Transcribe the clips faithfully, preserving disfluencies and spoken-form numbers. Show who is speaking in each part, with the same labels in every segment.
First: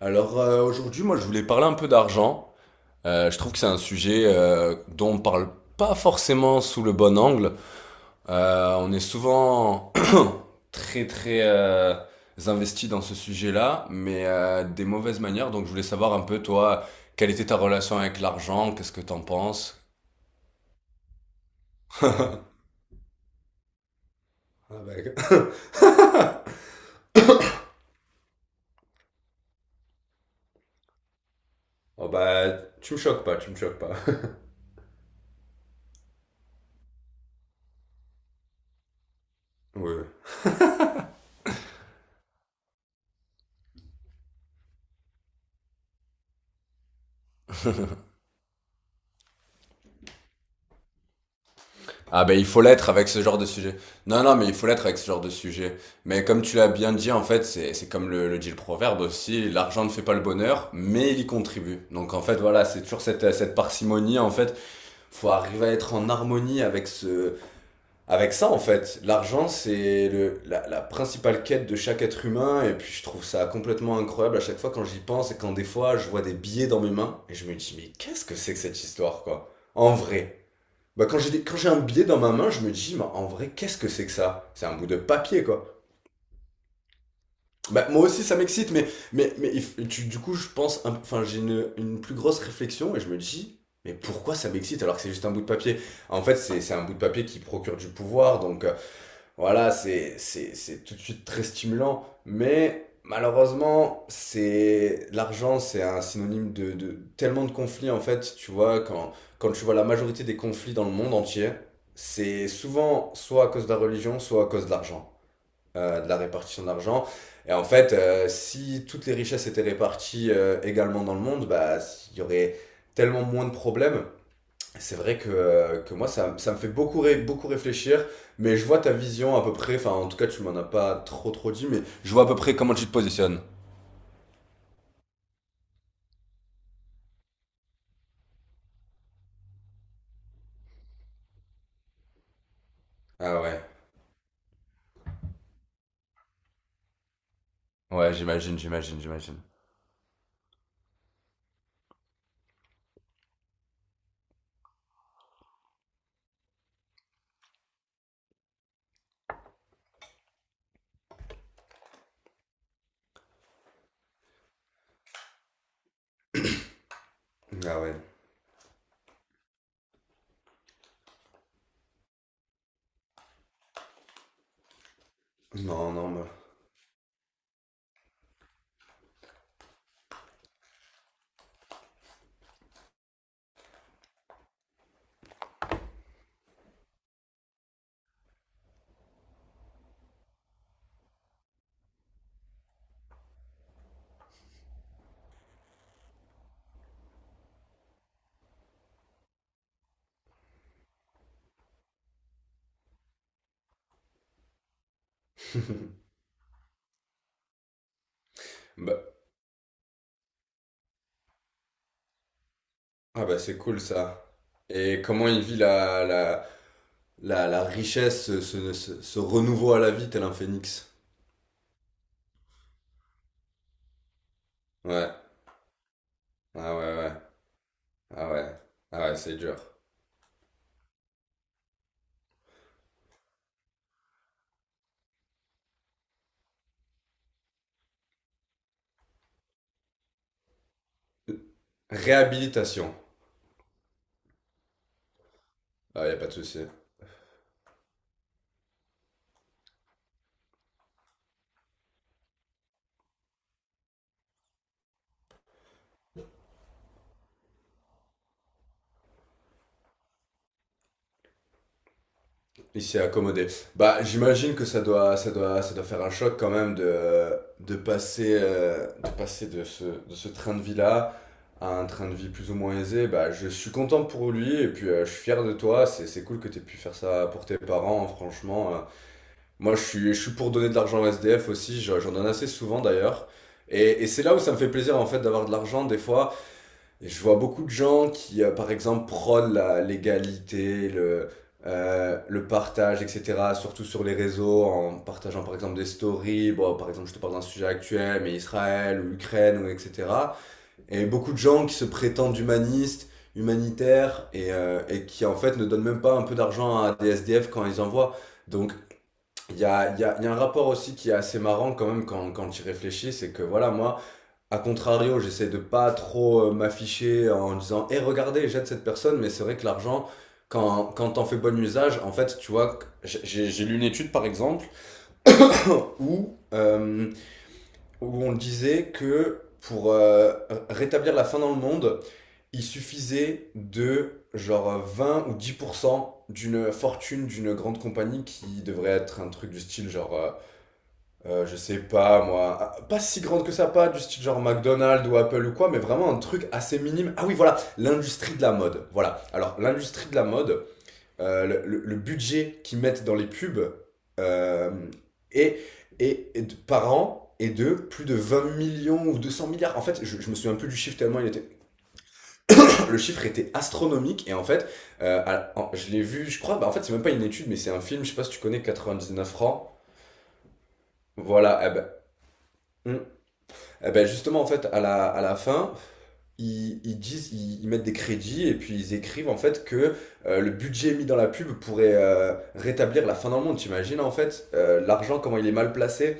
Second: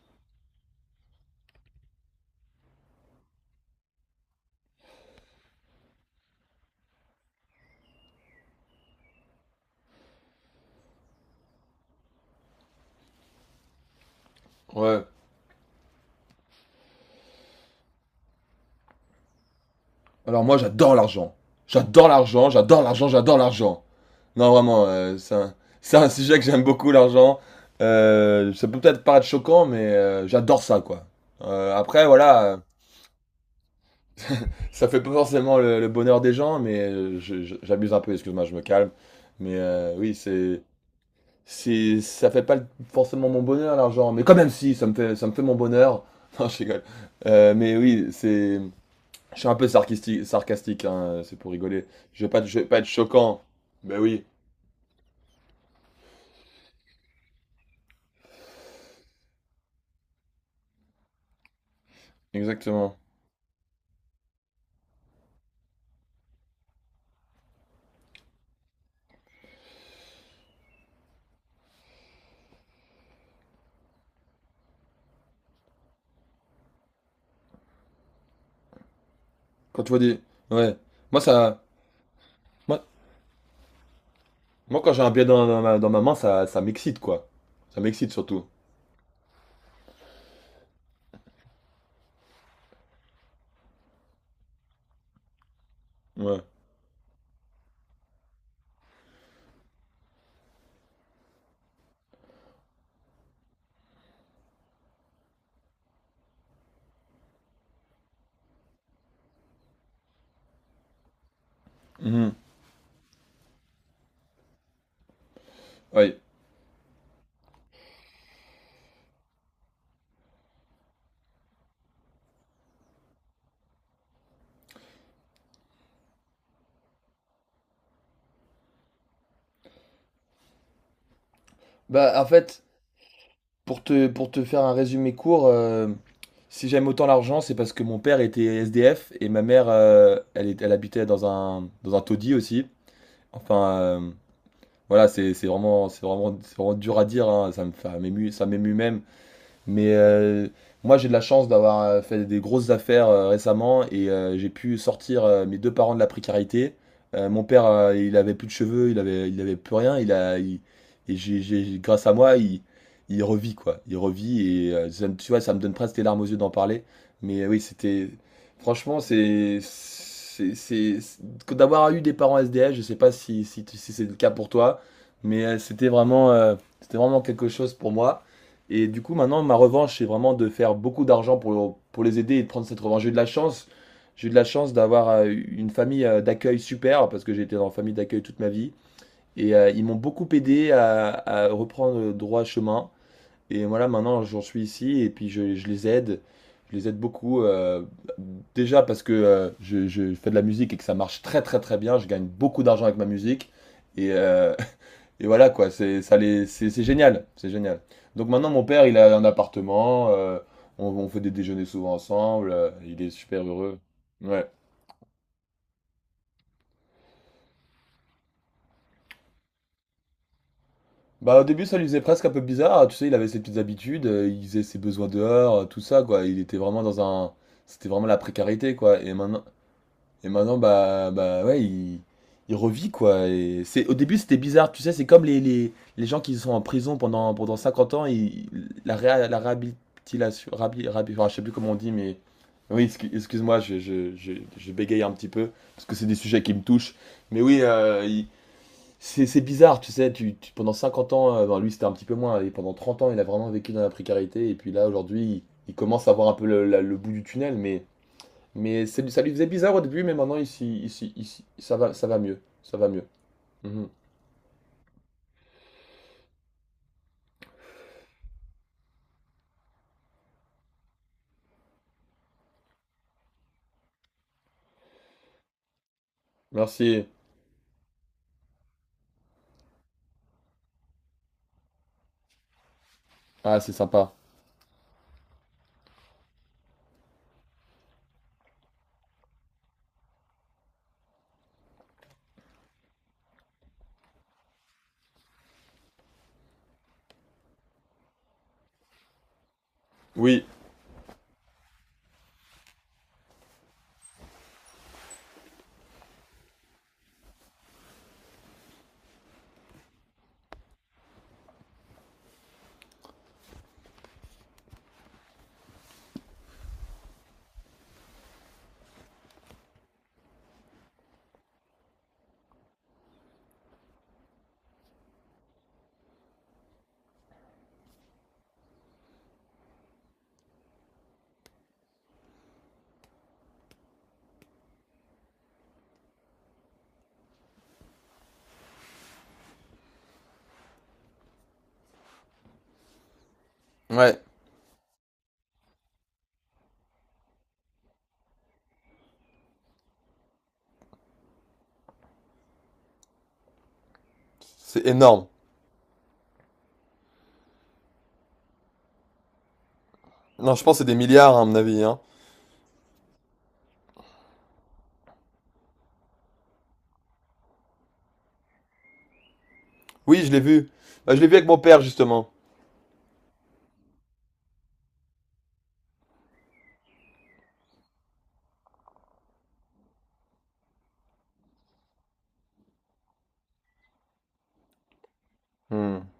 Speaker 1: Alors, euh, aujourd'hui, moi je voulais parler un peu d'argent. Euh, je trouve que c'est un sujet euh, dont on parle pas forcément sous le bon angle. Euh, on est souvent très très euh, investi dans ce sujet-là, mais euh, des
Speaker 2: Ouais.
Speaker 1: mauvaises manières. Donc je voulais savoir un peu toi, quelle était ta relation avec l'argent, qu'est-ce que t'en penses?
Speaker 2: Alors moi, j'adore l'argent. J'adore l'argent, j'adore l'argent, j'adore l'argent. Non,
Speaker 1: Ah
Speaker 2: vraiment,
Speaker 1: bah,
Speaker 2: euh, c'est un, c'est un sujet que j'aime beaucoup, l'argent. Euh, ça peut peut-être paraître choquant, mais euh, j'adore ça, quoi. Euh, après,
Speaker 1: oh
Speaker 2: voilà, euh,
Speaker 1: bah, tu me choques pas, tu me choques pas.
Speaker 2: ça fait pas forcément le, le bonheur des gens, mais euh, je- je- j'abuse un peu, excuse-moi, je me calme. Mais euh,
Speaker 1: Oui.
Speaker 2: oui, c'est, c'est, ça fait pas le- forcément mon bonheur, l'argent. Mais quand même, si, ça me fait, ça me fait mon bonheur. Non, je rigole. Euh, mais oui, c'est, je suis un peu sarcastique, sarcastique hein, c'est pour rigoler.
Speaker 1: Ah
Speaker 2: Je veux pas,
Speaker 1: ben il
Speaker 2: être- je
Speaker 1: faut
Speaker 2: veux pas être
Speaker 1: l'être avec ce genre
Speaker 2: choquant.
Speaker 1: de sujet.
Speaker 2: Ben
Speaker 1: Non,
Speaker 2: oui,
Speaker 1: non, mais il faut l'être avec ce genre de sujet. Mais comme tu l'as bien dit, en fait, c'est c'est comme le, le dit le proverbe aussi, l'argent ne fait pas le bonheur, mais il y contribue. Donc en fait, voilà, c'est
Speaker 2: exactement.
Speaker 1: toujours cette, cette parcimonie, en fait. Faut arriver à être en harmonie avec ce, avec ça, en fait. L'argent, c'est le, la, la principale quête de chaque être humain, et puis je trouve ça complètement incroyable à chaque fois quand j'y pense et quand des fois je vois des billets dans mes mains, et je me dis, mais qu'est-ce que c'est que cette histoire, quoi?
Speaker 2: Quand tu
Speaker 1: En
Speaker 2: vois des...
Speaker 1: vrai.
Speaker 2: Ouais.
Speaker 1: Bah quand
Speaker 2: Moi,
Speaker 1: j'ai des- quand
Speaker 2: ça...
Speaker 1: j'ai un billet dans ma main, je me
Speaker 2: Moi,
Speaker 1: dis, mais en vrai, qu'est-ce que c'est que ça? C'est un
Speaker 2: Moi,
Speaker 1: bout
Speaker 2: quand
Speaker 1: de
Speaker 2: j'ai un billet
Speaker 1: papier,
Speaker 2: dans, dans
Speaker 1: quoi.
Speaker 2: ma, dans ma main, ça, ça m'excite, quoi. Ça
Speaker 1: Bah moi
Speaker 2: m'excite
Speaker 1: aussi, ça
Speaker 2: surtout.
Speaker 1: m'excite, mais, mais, mais il f- tu- du coup, je pense, un- enfin, j'ai une, une plus grosse réflexion et je me dis, mais pourquoi ça m'excite alors que c'est juste un bout de papier? En fait,
Speaker 2: Ouais.
Speaker 1: c'est c'est un bout de papier qui procure du pouvoir, donc euh, voilà, c'est, c'est, c'est tout de suite très stimulant, mais malheureusement, c'est, l'argent, c'est un synonyme de, de tellement de conflits, en fait, tu vois, quand, quand tu vois la majorité des conflits dans le monde entier,
Speaker 2: Mhm.
Speaker 1: c'est souvent soit à cause de la religion, soit à cause de l'argent, euh, de la
Speaker 2: Ouais.
Speaker 1: répartition de l'argent. Et en fait, euh, si toutes les richesses étaient réparties euh, également dans le monde, bah, il y aurait tellement moins de problèmes. C'est vrai que, euh, que moi, ça, ça me fait beaucoup, ré- beaucoup réfléchir, mais je vois ta vision à peu près, enfin en tout cas tu m'en as pas trop trop dit, mais
Speaker 2: Bah,
Speaker 1: je vois à
Speaker 2: en
Speaker 1: peu près
Speaker 2: fait,
Speaker 1: comment tu te positionnes.
Speaker 2: pour te, pour te faire un résumé court, euh, si j'aime autant l'argent, c'est parce que mon père était S D F et ma mère, euh, elle, est- elle habitait dans un, dans un taudis aussi.
Speaker 1: Ah ouais.
Speaker 2: Enfin, euh, voilà, c'est c'est vraiment, c'est vraiment, c'est vraiment dur à dire, hein. Ça me fait, ça
Speaker 1: Ouais,
Speaker 2: m'émue ça
Speaker 1: j'imagine,
Speaker 2: m'émue
Speaker 1: j'imagine,
Speaker 2: même.
Speaker 1: j'imagine.
Speaker 2: Mais euh, moi, j'ai de la chance d'avoir euh, fait des grosses affaires euh, récemment et euh, j'ai pu sortir euh, mes deux parents de la précarité. Euh, mon père, euh, il avait plus de cheveux, il avait, il avait plus rien. Il a, il- et j'ai, j'ai- grâce à moi, il, il revit quoi. Il revit et euh, ça me- tu vois, ça me donne presque des larmes aux yeux d'en parler. Mais euh, oui,
Speaker 1: Ah ouais,
Speaker 2: c'était, franchement, c'est, c'est, c'est, c'est- d'avoir eu des parents S D F. Je sais pas si, si, tu- si c'est le cas pour toi, mais euh, c'était
Speaker 1: non, non, bah,
Speaker 2: vraiment, euh, c'était vraiment quelque chose pour moi. Et du coup, maintenant, ma revanche, c'est vraiment de faire beaucoup d'argent pour, pour les aider et de prendre cette revanche. J'ai eu de la chance. J'ai eu de la chance d'avoir euh, une famille euh, d'accueil super, parce que j'ai été dans une famille d'accueil toute ma vie. Et euh, ils m'ont beaucoup aidé à, à reprendre le droit chemin. Et voilà, maintenant, j'en suis ici et puis je, je les aide. Je les aide beaucoup. euh, déjà parce que euh, je, je fais de la musique et que ça marche très très très bien. Je gagne beaucoup d'argent avec ma musique. Et, euh, et voilà quoi, c'est ça les c'est c'est génial, c'est génial. Donc maintenant mon père, il a
Speaker 1: bah-
Speaker 2: un appartement, euh, on, on fait des déjeuners souvent ensemble, euh, il est
Speaker 1: ah bah
Speaker 2: super
Speaker 1: c'est
Speaker 2: heureux.
Speaker 1: cool ça.
Speaker 2: Ouais.
Speaker 1: Et comment il vit la, la, la, la richesse, ce, ce, ce- ce renouveau à la vie tel un phénix.
Speaker 2: Bah au début ça lui faisait presque un peu bizarre, tu sais, il avait ses petites habitudes, euh, il faisait ses besoins
Speaker 1: Ouais,
Speaker 2: dehors, euh, tout ça quoi, il était
Speaker 1: ah
Speaker 2: vraiment
Speaker 1: ouais,
Speaker 2: dans
Speaker 1: ouais,
Speaker 2: un c'était vraiment la
Speaker 1: ah ouais,
Speaker 2: précarité quoi.
Speaker 1: ah
Speaker 2: Et
Speaker 1: ouais, c'est
Speaker 2: maintenant
Speaker 1: dur.
Speaker 2: Et maintenant, bah, bah ouais, il, il revit quoi. Et c'est, au début, c'était bizarre, tu sais, c'est comme les, les, les gens qui sont en prison pendant, pendant cinquante ans, ils- la, réha- la réhabilitation, rabi- rabi- enfin, je sais plus comment on dit, mais oui,
Speaker 1: Réhabilitation,
Speaker 2: excu- excuse-moi, je, je, je, je bégaye un petit peu, parce que c'est
Speaker 1: ah y
Speaker 2: des
Speaker 1: a pas de
Speaker 2: sujets qui
Speaker 1: souci.
Speaker 2: me touchent. Mais oui, euh, il- c'est, c'est bizarre, tu sais, tu, tu- pendant cinquante ans, euh, ben, lui c'était un petit peu moins, et pendant trente ans, il a vraiment vécu dans la précarité, et puis là, aujourd'hui, il, il commence à voir un peu le, la- le bout du tunnel, mais mais c'est- ça lui faisait bizarre au début, mais maintenant, ici, ici, ici, ça va, ça va mieux. Ça
Speaker 1: Il
Speaker 2: va
Speaker 1: s'est
Speaker 2: mieux.
Speaker 1: accommodé.
Speaker 2: Mhm.
Speaker 1: Bah, j'imagine que ça doit, ça doit, ça doit faire un choc quand même de, de passer, euh, de, passer de, ce, de ce train de vie-là à un train de vie plus ou moins aisé. Bah, je suis content pour lui et puis euh, je suis fier de toi. C'est, c'est cool que tu aies pu faire
Speaker 2: Merci.
Speaker 1: ça pour tes parents, hein, franchement. euh. Moi, je suis, je suis pour donner de l'argent au S D F aussi. J'en j'en donne assez souvent d'ailleurs.
Speaker 2: Ah, c'est
Speaker 1: Et, et
Speaker 2: sympa.
Speaker 1: c'est là où ça me fait plaisir en fait d'avoir de l'argent des fois. Et je vois beaucoup de gens qui, euh, par exemple, prônent la l'égalité, le, euh, le partage, et cetera, surtout sur les réseaux, en partageant, par exemple, des stories. Bon, par exemple, je te parle d'un sujet actuel, mais Israël ou Ukraine, ou et cetera.
Speaker 2: Oui,
Speaker 1: Et beaucoup de gens qui se prétendent humanistes, humanitaires, et, euh, et qui, en fait, ne donnent même pas un peu d'argent à des S D F quand ils en voient. Donc, il y a, il y a, il y a un rapport aussi qui est assez marrant quand même quand, quand tu y réfléchis, c'est que voilà, moi, a contrario, j'essaie de pas trop euh, m'afficher en disant: Eh, regardez, j'aide cette personne, mais c'est vrai que l'argent, quand, quand t'en fais bon usage, en fait, tu vois, j'ai- j'ai j'ai lu une étude par exemple où, euh, où on disait que pour euh, rétablir la faim dans le monde, il suffisait de genre vingt ou dix pour cent d'une fortune d'une grande compagnie qui devrait être un truc du style genre euh, euh, je sais pas moi, ah, pas si grande que ça, pas du
Speaker 2: ouais,
Speaker 1: style genre McDonald's ou Apple ou quoi, mais vraiment un truc assez minime. Ah oui, voilà, l'industrie de la mode. Voilà. Alors, l'industrie de la mode, euh, le, le- le budget qu'ils mettent dans les pubs euh,
Speaker 2: c'est énorme.
Speaker 1: est, est- est de- par an est de plus de vingt millions ou deux cents milliards. En fait, je, je me
Speaker 2: Non,
Speaker 1: souviens
Speaker 2: je
Speaker 1: plus
Speaker 2: pense
Speaker 1: du
Speaker 2: que c'est des
Speaker 1: chiffre tellement il
Speaker 2: milliards, hein, à
Speaker 1: était.
Speaker 2: mon avis, hein.
Speaker 1: Le chiffre était astronomique et en fait, euh, à- en- je l'ai vu, je crois, bah en fait, c'est même pas une étude, mais c'est un film, je sais pas si tu connais quatre-vingt-dix-neuf francs.
Speaker 2: Oui, je l'ai vu. Bah, je l'ai vu avec mon
Speaker 1: Voilà, eh
Speaker 2: père,
Speaker 1: ben,
Speaker 2: justement.
Speaker 1: hmm, eh ben justement, en fait, à la, à la fin, ils, ils disent, ils, ils mettent des crédits et puis ils écrivent en fait que euh, le budget mis dans la pub pourrait euh, rétablir la fin dans le monde. T'imagines en fait euh, l'argent, comment il est mal
Speaker 2: Hmm,
Speaker 1: placé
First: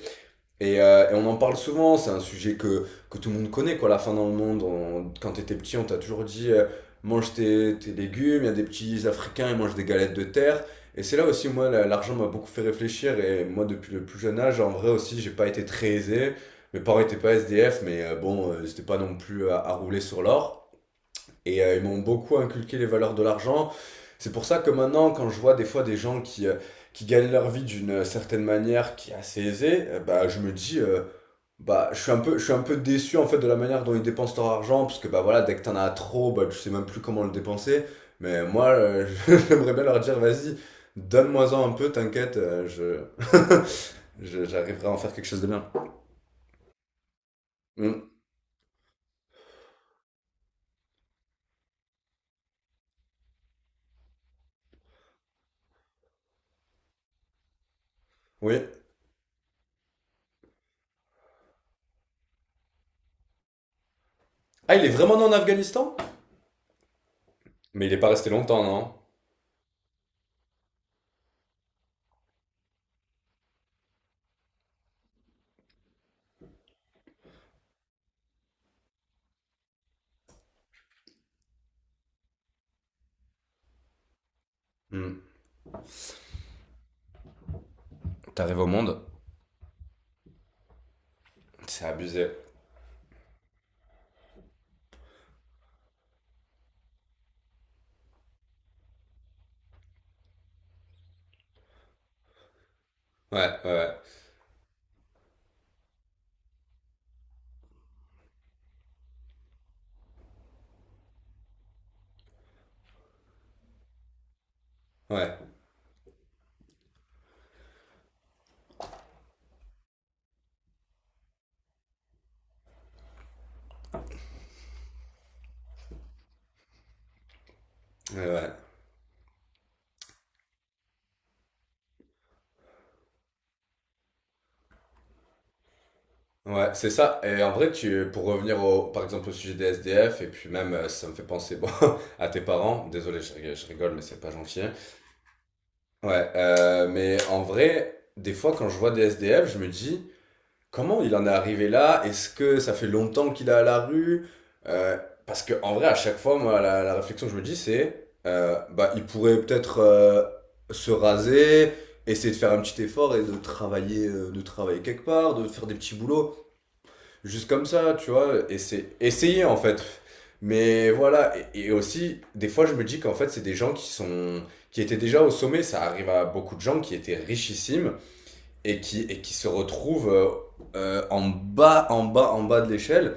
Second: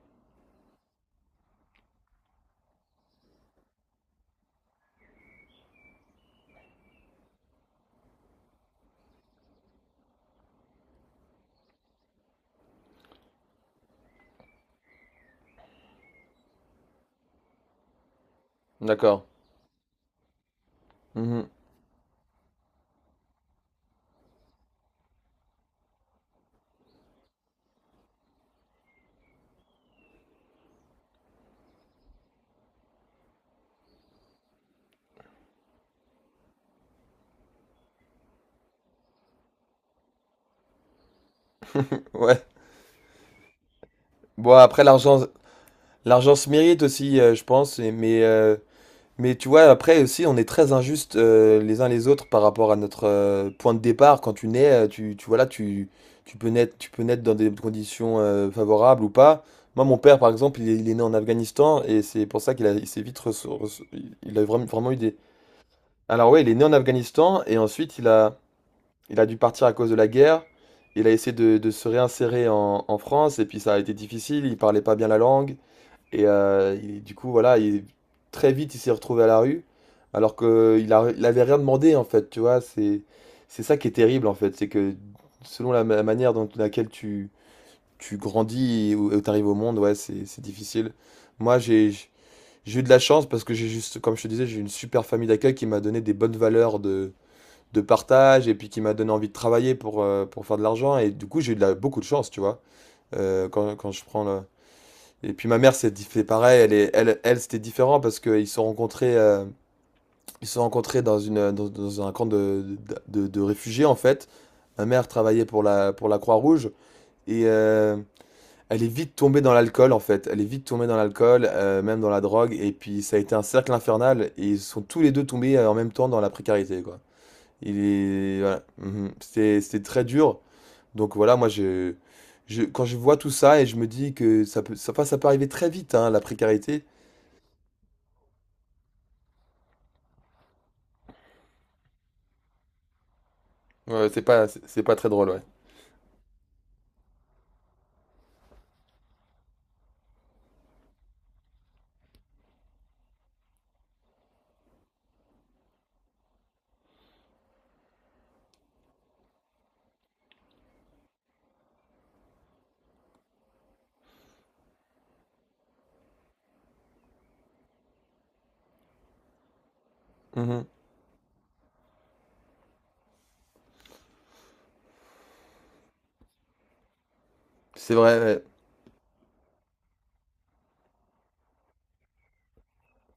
Speaker 1: et, euh, et on en parle souvent, c'est un sujet que, que tout le monde connaît, quoi. La faim dans le monde, on- quand t'étais petit, on t'a toujours dit euh, mange tes, tes légumes, il y a des petits Africains, ils mangent des galettes de terre. Et c'est là aussi, moi, la- l'argent m'a beaucoup fait réfléchir. Et moi, depuis le plus jeune âge, en vrai aussi, j'ai pas été très aisé. Mes parents étaient pas S D F, mais euh, bon, euh, c'était pas non
Speaker 2: d'accord.
Speaker 1: plus euh, à, à rouler sur l'or.
Speaker 2: Mhm.
Speaker 1: Et euh, ils m'ont beaucoup inculqué les valeurs de l'argent. C'est pour ça que maintenant, quand je vois des fois des gens qui, euh, qui gagnent leur vie d'une euh, certaine manière qui est assez aisée, euh, bah, je me dis, euh, bah, je suis un peu, je suis un peu déçu en fait de la manière dont ils dépensent leur argent, parce que bah voilà, dès que t'en as trop, bah tu sais même plus comment le dépenser. Mais moi, euh, j'aimerais bien leur dire, vas-y, donne-moi-en un peu, t'inquiète,
Speaker 2: Ouais.
Speaker 1: euh, je... je-
Speaker 2: Bon, après,
Speaker 1: j'arriverai à en faire
Speaker 2: l'argent,
Speaker 1: quelque chose de bien.
Speaker 2: l'argent se mérite aussi, euh, je pense, et-
Speaker 1: Hmm.
Speaker 2: mais euh, mais tu vois, après aussi, on est très injuste euh, les uns les autres par rapport à notre euh, point de départ. Quand tu nais, euh, tu, tu, voilà, tu, tu peux naître, tu peux naître dans des conditions euh,
Speaker 1: Oui.
Speaker 2: favorables ou pas. Moi, mon père, par exemple, il est, il est né en Afghanistan et c'est pour ça qu'il a, il s'est vite reço- reço- il a vraiment,
Speaker 1: Ah, il est
Speaker 2: vraiment eu des.
Speaker 1: vraiment né en Afghanistan?
Speaker 2: Alors ouais, il est né en Afghanistan et
Speaker 1: Mais il
Speaker 2: ensuite
Speaker 1: est
Speaker 2: il
Speaker 1: pas resté
Speaker 2: a,
Speaker 1: longtemps, non?
Speaker 2: il a dû partir à cause de la guerre. Il a essayé de, de se réinsérer en, en France et puis ça a été difficile. Il parlait pas bien la langue. Et euh, il- du coup, voilà, il- très vite, il s'est retrouvé à la rue, alors qu'il a, il avait rien demandé, en fait, tu vois. C'est, c'est ça qui est terrible, en fait. C'est que
Speaker 1: Hmm.
Speaker 2: selon la, ma- manière dont laquelle tu, tu
Speaker 1: T'arrives au
Speaker 2: grandis et
Speaker 1: monde?
Speaker 2: où tu arrives au monde, ouais, c'est, c'est difficile. Moi,
Speaker 1: C'est
Speaker 2: j'ai, j'-
Speaker 1: abusé.
Speaker 2: j'ai eu de la chance parce que j'ai juste, comme je te disais, j'ai eu une super famille d'accueil qui m'a donné des bonnes valeurs de, de partage et puis qui m'a donné envie de travailler pour, euh, pour faire de l'argent. Et du coup, j'ai eu de la- beaucoup de chance, tu vois. Euh,
Speaker 1: Ouais,
Speaker 2: quand, quand
Speaker 1: ouais,
Speaker 2: je prends le, et puis ma mère s'est dit- fait pareil, elle est, elle, elle c'était différent parce qu'ils se sont rencontrés, euh, ils se sont rencontrés dans une, dans, dans un camp de, de, de- de réfugiés en fait. Ma mère
Speaker 1: ouais,
Speaker 2: travaillait
Speaker 1: ouais,
Speaker 2: pour la, pour la Croix-Rouge et euh, elle est vite tombée dans l'alcool en fait. Elle est vite tombée dans l'alcool, euh, même dans la drogue. Et puis ça a été un cercle infernal et ils sont tous les deux tombés euh, en même temps dans la précarité quoi. Il
Speaker 1: ouais.
Speaker 2: est,
Speaker 1: Ouais.
Speaker 2: voilà. Mhm. C'était, c'était très dur. Donc voilà, moi je, je, quand je vois tout ça et je me dis que ça peut, ça, enfin, ça peut arriver très vite hein, la
Speaker 1: Ouais,
Speaker 2: précarité.
Speaker 1: c'est ça. Et en vrai, tu, pour revenir au, par exemple au sujet des S D F, et puis même, euh, ça me fait penser bon, à tes parents. Désolé, je, rig- je rigole, mais
Speaker 2: Ouais,
Speaker 1: c'est
Speaker 2: c'est
Speaker 1: pas
Speaker 2: pas,
Speaker 1: gentil,
Speaker 2: c'est
Speaker 1: hein.
Speaker 2: c'est pas très drôle, ouais.
Speaker 1: Ouais, euh, mais en vrai, des fois, quand je vois des S D F, je me dis, comment il en est arrivé là? Est-ce que ça fait longtemps qu'il est à la rue? Euh, parce que en vrai, à chaque fois, moi, la, la réflexion que je me dis, c'est, euh, bah, il pourrait peut-être euh, se raser, essayer de faire un petit effort et de travailler, euh, de travailler, quelque part, de faire des petits boulots. Juste comme ça, tu vois, essayer, essayer en fait.
Speaker 2: Mhm.
Speaker 1: Mais voilà, et, et aussi, des fois, je me dis qu'en fait, c'est des gens qui sont, qui étaient déjà au sommet. Ça arrive à beaucoup de gens qui étaient richissimes
Speaker 2: C'est vrai, ouais.
Speaker 1: et qui, et qui se retrouvent euh, euh, en bas, en bas, en bas de l'échelle.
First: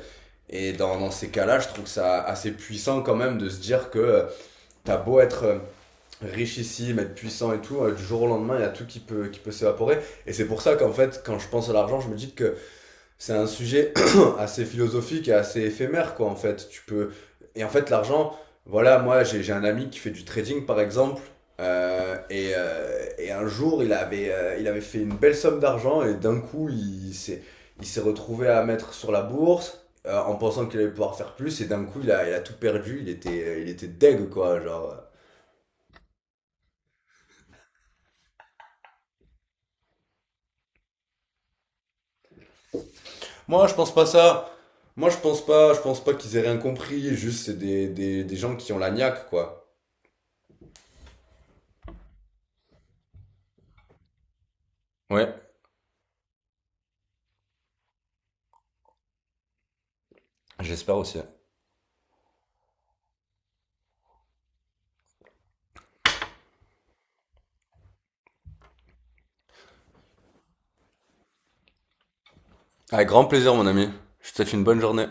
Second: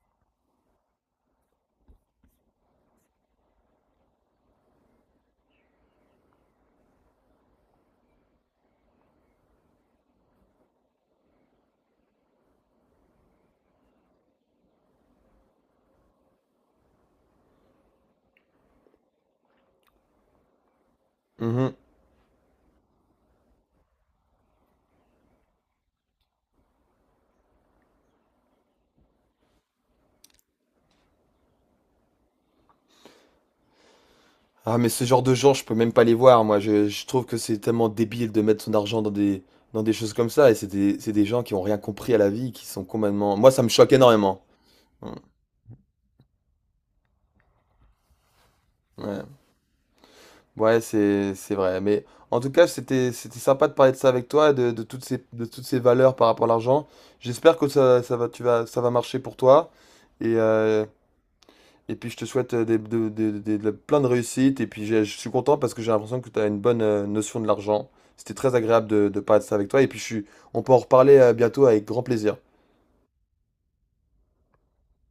Speaker 1: Et dans, dans ces cas-là, je trouve ça assez puissant quand même de se dire que euh, t'as beau être euh, richissime, être puissant et tout, euh, du jour au lendemain, il y a tout qui peut, qui peut s'évaporer. Et c'est pour ça qu'en fait, quand je pense à l'argent, je me dis que c'est un sujet assez philosophique et assez éphémère, quoi, en fait. Tu peux... Et en fait, l'argent, voilà, moi, j'ai j'ai un ami qui fait du trading, par exemple,
Speaker 2: Mhm.
Speaker 1: euh, et, euh, et un jour, il avait, euh, il avait fait une belle somme d'argent et d'un coup, il s'est, il s'est retrouvé à mettre sur la bourse euh, en pensant qu'il allait pouvoir faire plus et d'un coup, il a, il a tout perdu, il était, il était deg, quoi,
Speaker 2: Ah, mais
Speaker 1: genre. euh.
Speaker 2: ce genre de gens, je peux même pas les voir, moi. Je, je trouve que c'est tellement débile de mettre son argent dans des, dans des choses comme ça. Et c'est des, c'est des gens qui ont rien compris à la vie, qui sont complètement... Moi, ça
Speaker 1: Moi,
Speaker 2: me
Speaker 1: je
Speaker 2: choque
Speaker 1: pense pas
Speaker 2: énormément.
Speaker 1: ça.
Speaker 2: Mm,
Speaker 1: Moi, je pense pas, je pense pas, qu'ils aient rien compris, juste c'est des, des, des gens qui ont la
Speaker 2: ouais,
Speaker 1: niaque, quoi.
Speaker 2: ouais, c'est, c'est vrai. Mais en tout cas, c'était, c'était sympa de parler de ça avec toi, de, de toutes ces,
Speaker 1: Ouais,
Speaker 2: de toutes ces valeurs par rapport à l'argent. J'espère que ça, ça va, tu vas, ça va marcher pour toi. Et, euh,
Speaker 1: j'espère aussi.
Speaker 2: et puis je te souhaite euh, des- de- de- de- de- plein de réussite. Et puis j'ai- je suis content parce que j'ai l'impression que tu as une bonne euh, notion de l'argent. C'était très agréable de, de parler de ça avec toi. Et puis je suis, on peut en reparler euh, bientôt avec grand plaisir.
Speaker 1: Avec grand plaisir, mon ami. Je te souhaite une bonne journée.